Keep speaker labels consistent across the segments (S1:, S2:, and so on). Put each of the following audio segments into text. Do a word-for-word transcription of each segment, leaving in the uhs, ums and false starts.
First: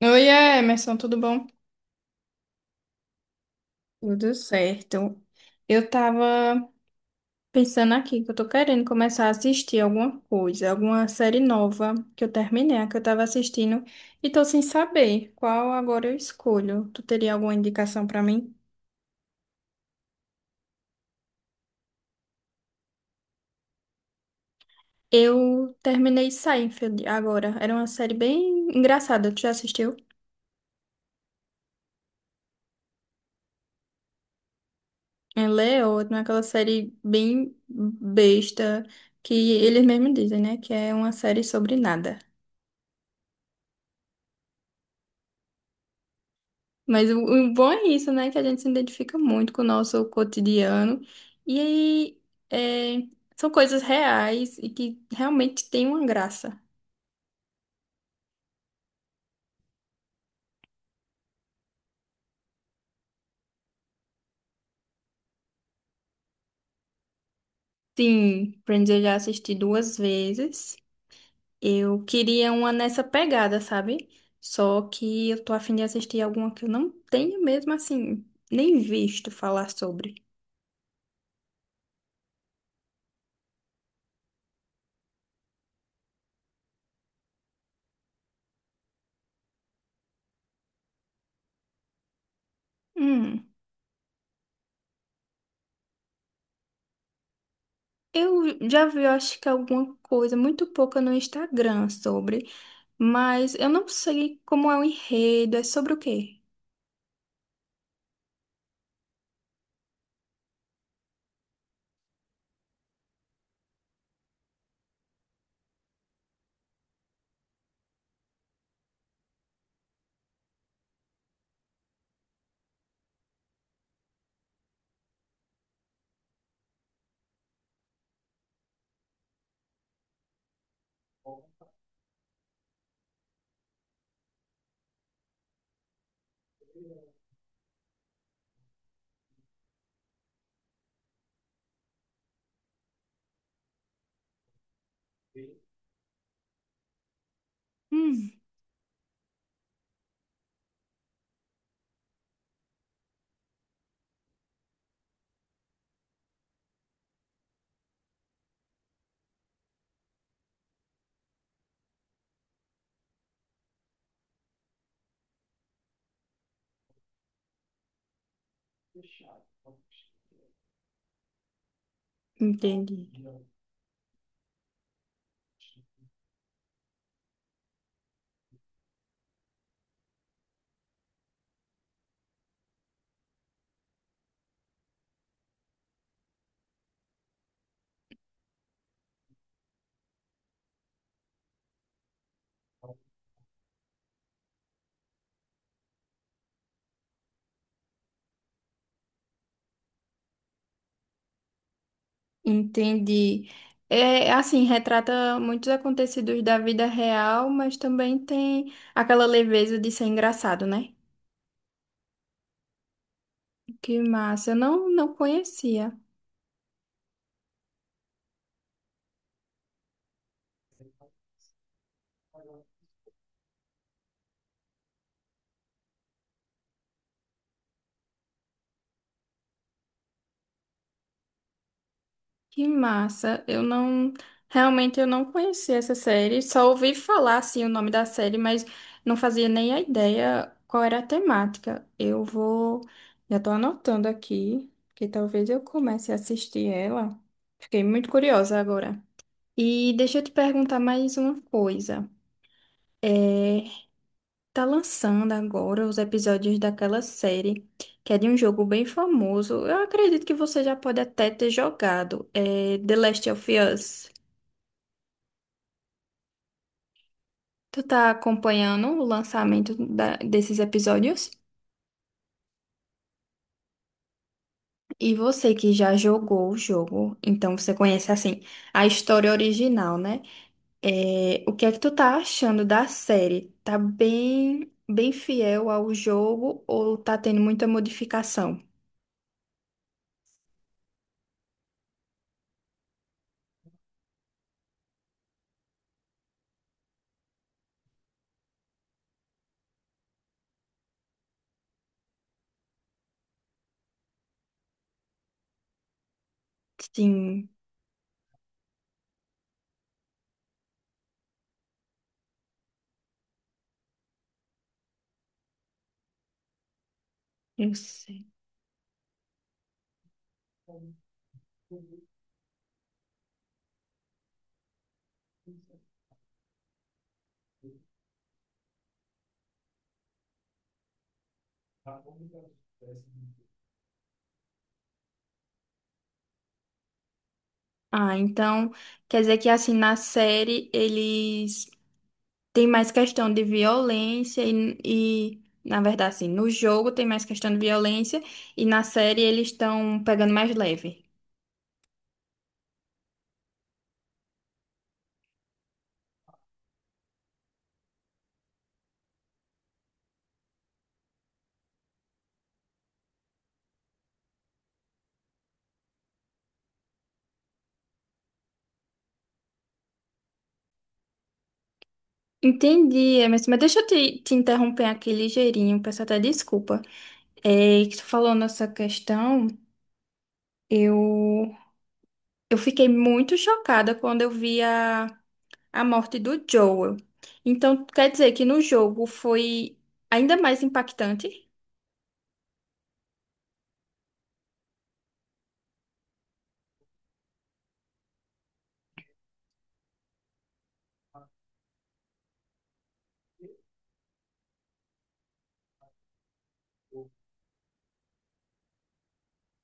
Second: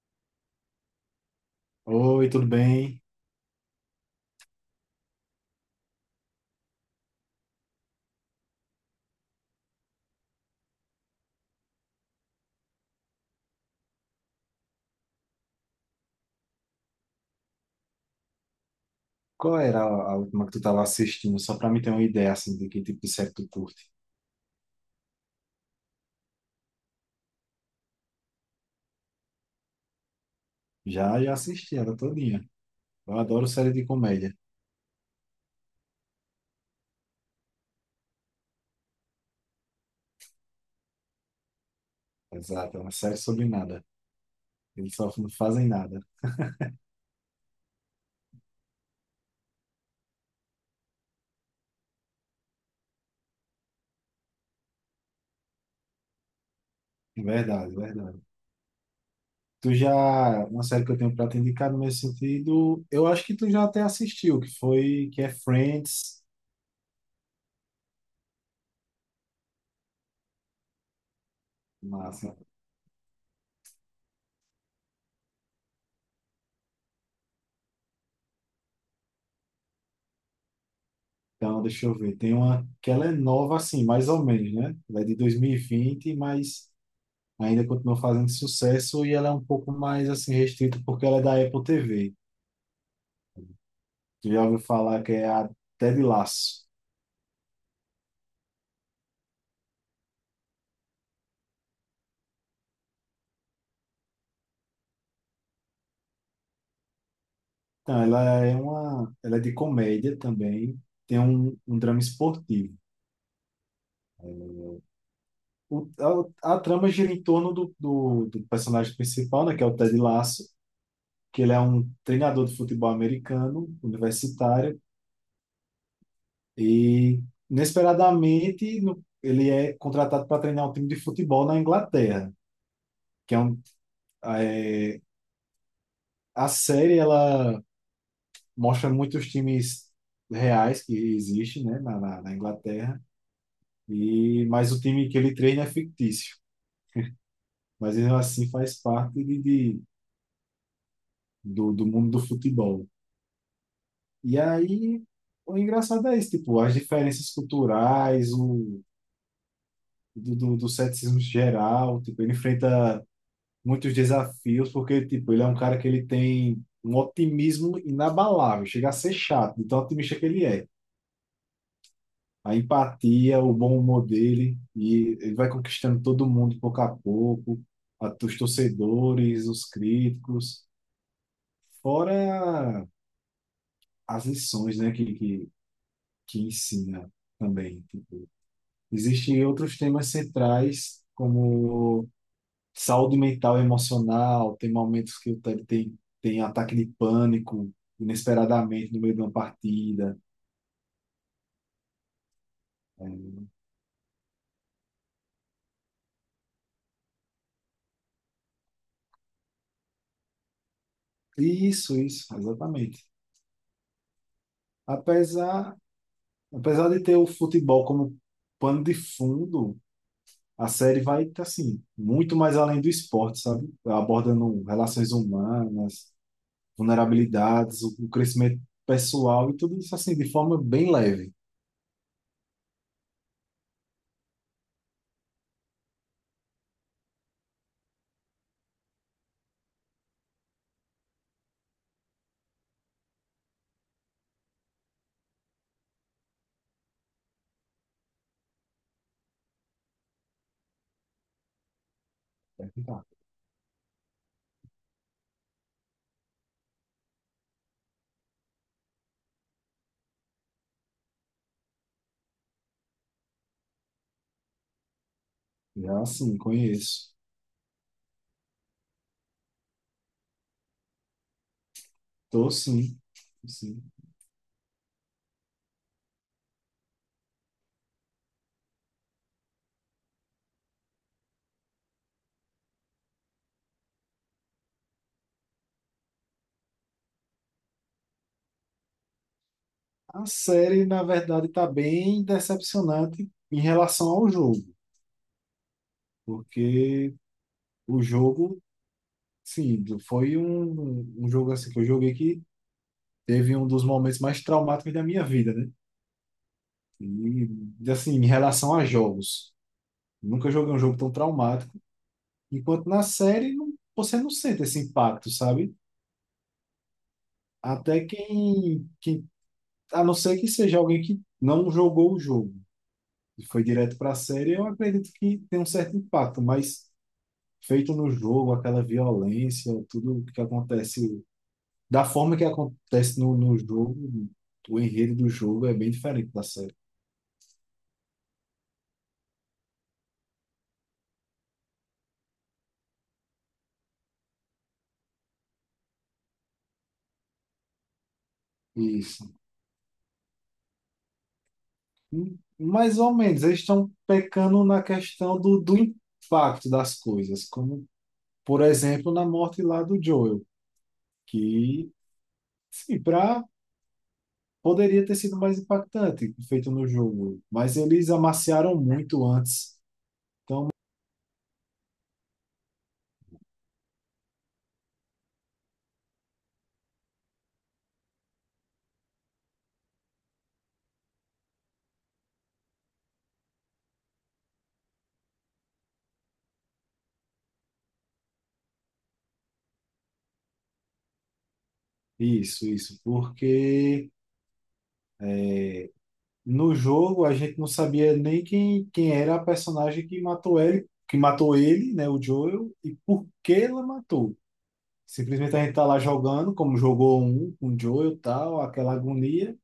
S1: Oi, Emerson, tudo bom?
S2: Oi, tudo bem?
S1: Tudo certo. Eu tava pensando aqui que eu tô querendo começar a assistir alguma coisa, alguma série nova que eu terminei, a que eu tava assistindo, e tô sem saber qual agora eu escolho. Tu teria alguma indicação pra mim?
S2: Qual era a a última que tu estava assistindo? Só para mim ter uma ideia assim de que tipo de série tu curte.
S1: Eu terminei Seinfeld agora. Era uma série bem engraçada. Tu já assistiu?
S2: Já, já assisti ela todinha. Eu adoro série de comédia.
S1: Ela é ótima, aquela série bem besta que eles mesmos dizem, né? Que é uma série sobre nada.
S2: Exato, é uma série sobre nada. Eles só não fazem nada.
S1: Mas o, o bom é isso, né? Que a gente se identifica muito com o nosso cotidiano. E aí, é, são coisas reais e que realmente têm uma graça.
S2: Verdade, verdade. Tu já, uma série que eu tenho para te indicar no meu sentido, eu acho que tu já até assistiu, que foi, que é Friends.
S1: Sim, Friends eu já assisti duas vezes. Eu
S2: Massa.
S1: queria uma nessa pegada, sabe? Só que eu tô afim de assistir alguma que eu não tenho mesmo, assim, nem visto falar sobre.
S2: Então, deixa eu ver. Tem uma que ela é nova assim, mais ou menos, né? Ela é de dois mil e vinte, mas ainda continua fazendo sucesso e ela é um pouco mais assim restrita porque ela é da Apple T V.
S1: Hum,
S2: Tu já ouviu falar que é a Ted Lasso.
S1: eu já vi, eu acho que alguma coisa, muito pouca no Instagram sobre. Mas eu não sei como é o enredo, é sobre o quê?
S2: Então, ela é uma, ela é de comédia também, tem um, um drama esportivo. O, a, a trama gira em torno do, do, do personagem principal, né, que é o Ted Lasso, que ele é um treinador de futebol americano, universitário, e inesperadamente no- ele é contratado para treinar um time de futebol na Inglaterra, que é um, é, a série ela mostra muitos times reais que existem, né, na, na, na Inglaterra, e mas o time que ele treina é fictício, mas ele
S1: Hum.
S2: assim faz parte de, de- do, do mundo do futebol. E aí o engraçado é isso, tipo, as diferenças culturais, o do, do, do ceticismo geral, tipo, ele enfrenta muitos desafios porque tipo, ele é um cara que ele tem um otimismo inabalável, chega a ser chato, de tão otimista que ele é. A
S1: Entendi.
S2: empatia, o bom humor dele, e ele vai conquistando todo mundo pouco a pouco, a- os torcedores, os críticos, fora as lições, né, que, que, que ensina também. Existem outros temas centrais, como saúde mental e emocional, tem momentos que o Ted tem, tem ataque de pânico, inesperadamente no meio de uma partida. É.
S1: Entendi. É assim, retrata muitos acontecidos da vida real, mas também tem aquela leveza de ser engraçado, né?
S2: Isso, isso, exatamente.
S1: Que massa, eu não, não
S2: Apesar,
S1: conhecia.
S2: Apesar de ter o futebol como pano de fundo, a série vai, assim, muito mais além do esporte, sabe? Abordando relações humanas, vulnerabilidades, o o crescimento pessoal e tudo isso, assim, de forma bem leve.
S1: Que massa. Eu não. Realmente eu não conhecia essa série. Só ouvi falar assim o nome da série, mas não fazia nem a ideia qual era a temática. Eu vou. Já tô anotando aqui, que talvez eu comece a assistir ela. Fiquei muito curiosa agora. E deixa eu te perguntar mais uma coisa.
S2: Vai ficar.
S1: É, Tá lançando agora os episódios daquela série, que é de um jogo bem famoso. Eu acredito que você já pode até ter jogado, é The Last of Us.
S2: Já, assim, conheço.
S1: Tu tá acompanhando o lançamento da- desses episódios?
S2: Tô, sim. Sim.
S1: E você que já jogou o jogo, então você conhece assim a história original, né? É, o que é que tu tá achando da série? Tá bem, bem fiel ao jogo ou tá tendo muita modificação?
S2: A série, na verdade, está bem decepcionante em relação ao jogo, porque o jogo, sim, foi um, um jogo assim que eu joguei que teve um dos momentos mais traumáticos da minha vida, né?
S1: Sim,
S2: E, assim, em relação a jogos, nunca joguei um jogo tão traumático, enquanto na série não- você não sente esse impacto, sabe?
S1: eu
S2: Até
S1: sei.
S2: quem, quem, a não ser que seja alguém que não jogou o jogo e foi direto para a série, eu acredito que tem um certo impacto, mas feito no jogo, aquela violência, tudo que acontece, da forma que acontece no, no jogo, o enredo do jogo é bem diferente da série.
S1: Ah, então quer dizer que assim na série eles têm mais questão de violência e, e, na verdade assim, no jogo tem mais questão de violência e na série
S2: Isso.
S1: eles estão pegando mais leve.
S2: Mais ou menos, eles estão pecando na questão do, do impacto das coisas, como, por exemplo, na morte lá do Joel, que, sim, pra, poderia ter sido mais impactante, feito no jogo, mas eles amaciaram muito antes.
S1: Entendi, mas, mas deixa eu te, te interromper aqui ligeirinho, peço até desculpa. É que tu falou nessa questão. Eu, eu fiquei muito chocada quando eu vi a, a morte do Joel. Então, quer dizer que no jogo foi ainda mais impactante?
S2: Isso, isso, porque no jogo a gente não sabia nem quem, quem era a personagem que matou ele, que matou ele, né, o Joel, e por que ela matou. Simplesmente a gente tá lá jogando, como jogou um com o Joel, tal, aquela agonia,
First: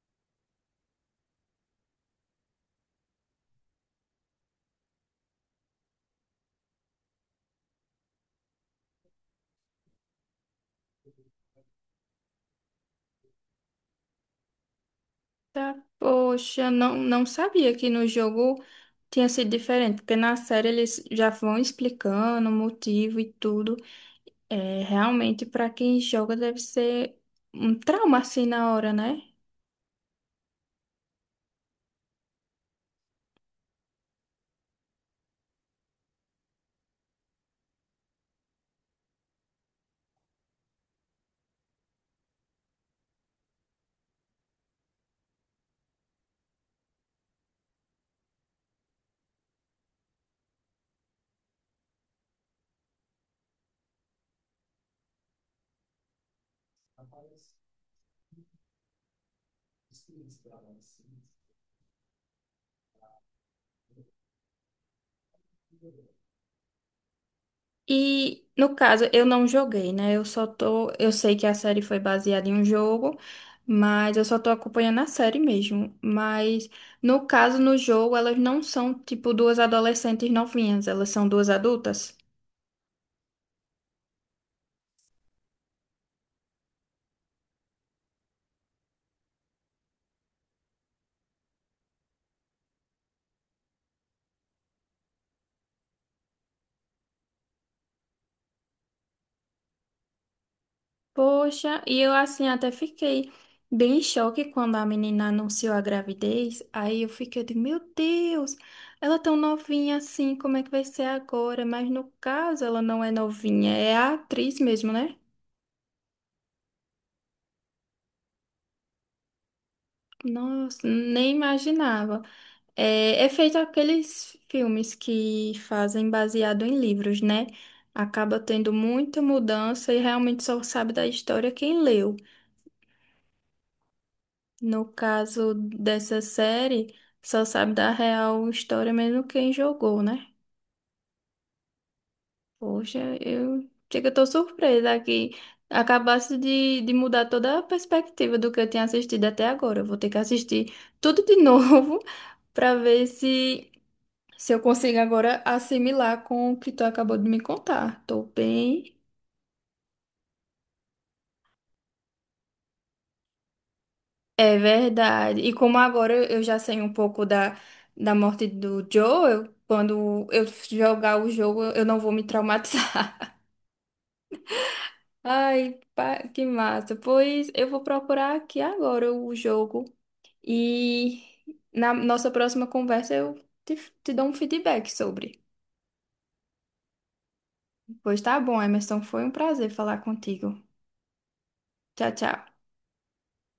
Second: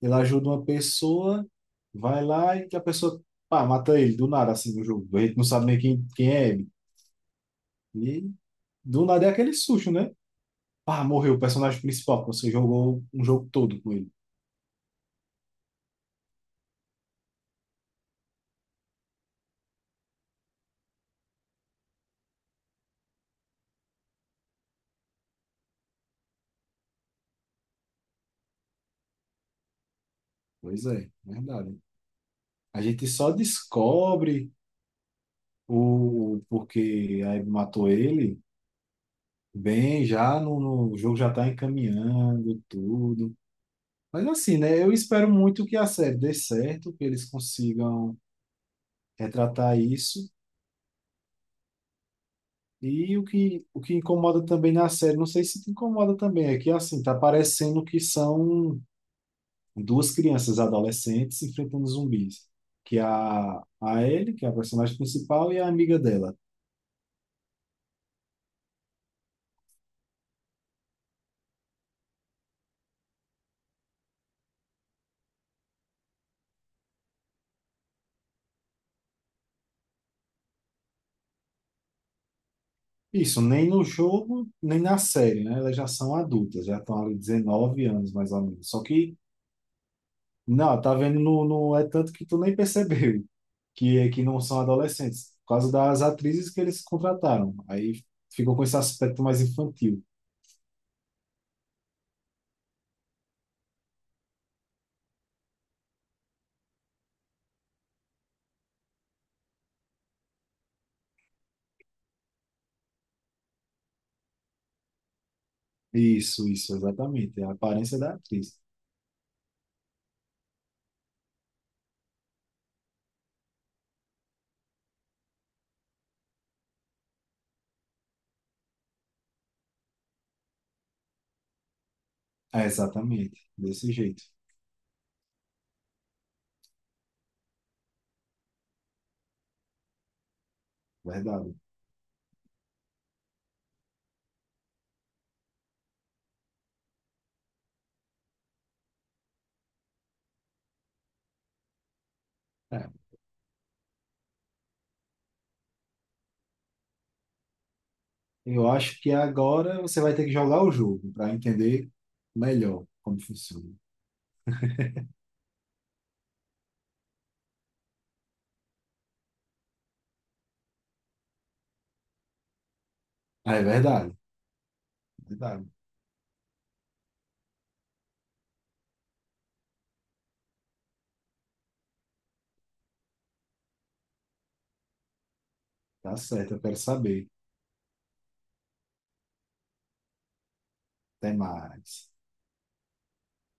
S2: ele ajuda uma pessoa, vai lá e que a pessoa, pá, mata ele do nada assim no jogo. A gente não sabe nem quem, quem é ele. E do nada é aquele susto, né? Pá, morreu o personagem principal, que você jogou um jogo todo com ele.
S1: Tá, poxa, não, não sabia que no jogo tinha sido diferente, porque na série eles já vão explicando o motivo e tudo. É, realmente, para quem joga, deve ser um trauma assim na hora, né?
S2: Pois é, é verdade. A gente só descobre o, porque aí matou ele, bem, já no, no- o jogo já está encaminhando tudo. Mas assim, né? Eu espero muito que a série dê certo, que eles consigam retratar isso. E o que, o que incomoda também na série, não sei se te incomoda também, é que assim, tá parecendo que são duas crianças adolescentes enfrentando zumbis. Que é a, a Ellie, que é a personagem principal, e a amiga dela.
S1: E no caso, eu não joguei, né? Eu só tô. Eu sei que a série foi baseada em um jogo, mas eu só tô acompanhando a série mesmo. Mas no caso, no jogo, elas não são tipo duas adolescentes novinhas, elas são duas adultas.
S2: Isso, nem no jogo, nem na série, né? Elas já são adultas, já estão ali dezenove anos, mais ou menos. Só que, não, tá vendo, não, não é tanto que tu nem percebeu que, é que não são adolescentes, por causa das atrizes que eles contrataram. Aí ficou com esse aspecto mais infantil.
S1: Poxa, e eu assim até fiquei bem em choque quando a menina anunciou a gravidez. Aí eu fiquei de, meu Deus, ela é tão novinha assim, como é que vai ser agora? Mas no caso, ela não é novinha, é a atriz mesmo, né?
S2: Isso, isso, exatamente. É a aparência da atriz.
S1: Nossa, nem imaginava. É, é feito aqueles filmes que fazem baseado em livros, né? Acaba tendo muita mudança e realmente só sabe da história quem leu.
S2: É, exatamente, desse jeito,
S1: No caso dessa série, só sabe da real história mesmo quem jogou, né?
S2: verdade.
S1: Poxa, eu chega, eu tô surpresa que acabasse de, de mudar toda a perspectiva do que eu tinha assistido até agora. Eu vou ter que assistir tudo de novo para
S2: É.
S1: ver se. Se eu consigo agora assimilar com o que tu acabou de me contar. Tô
S2: Eu
S1: bem.
S2: acho que agora você vai ter que jogar o jogo para entender melhor como funciona.
S1: É verdade. E como agora eu já sei um pouco da, da morte do Joe, eu- quando eu jogar o jogo, eu não vou me traumatizar.
S2: Ah, é verdade, é verdade.
S1: Ai, pá, que massa. Pois eu vou procurar aqui agora o jogo. E na nossa próxima conversa eu te, te dou um feedback sobre.
S2: Tá certo, eu quero saber.
S1: Pois tá bom, Emerson. Foi um prazer falar contigo.
S2: Até
S1: Tchau,
S2: mais.
S1: tchau.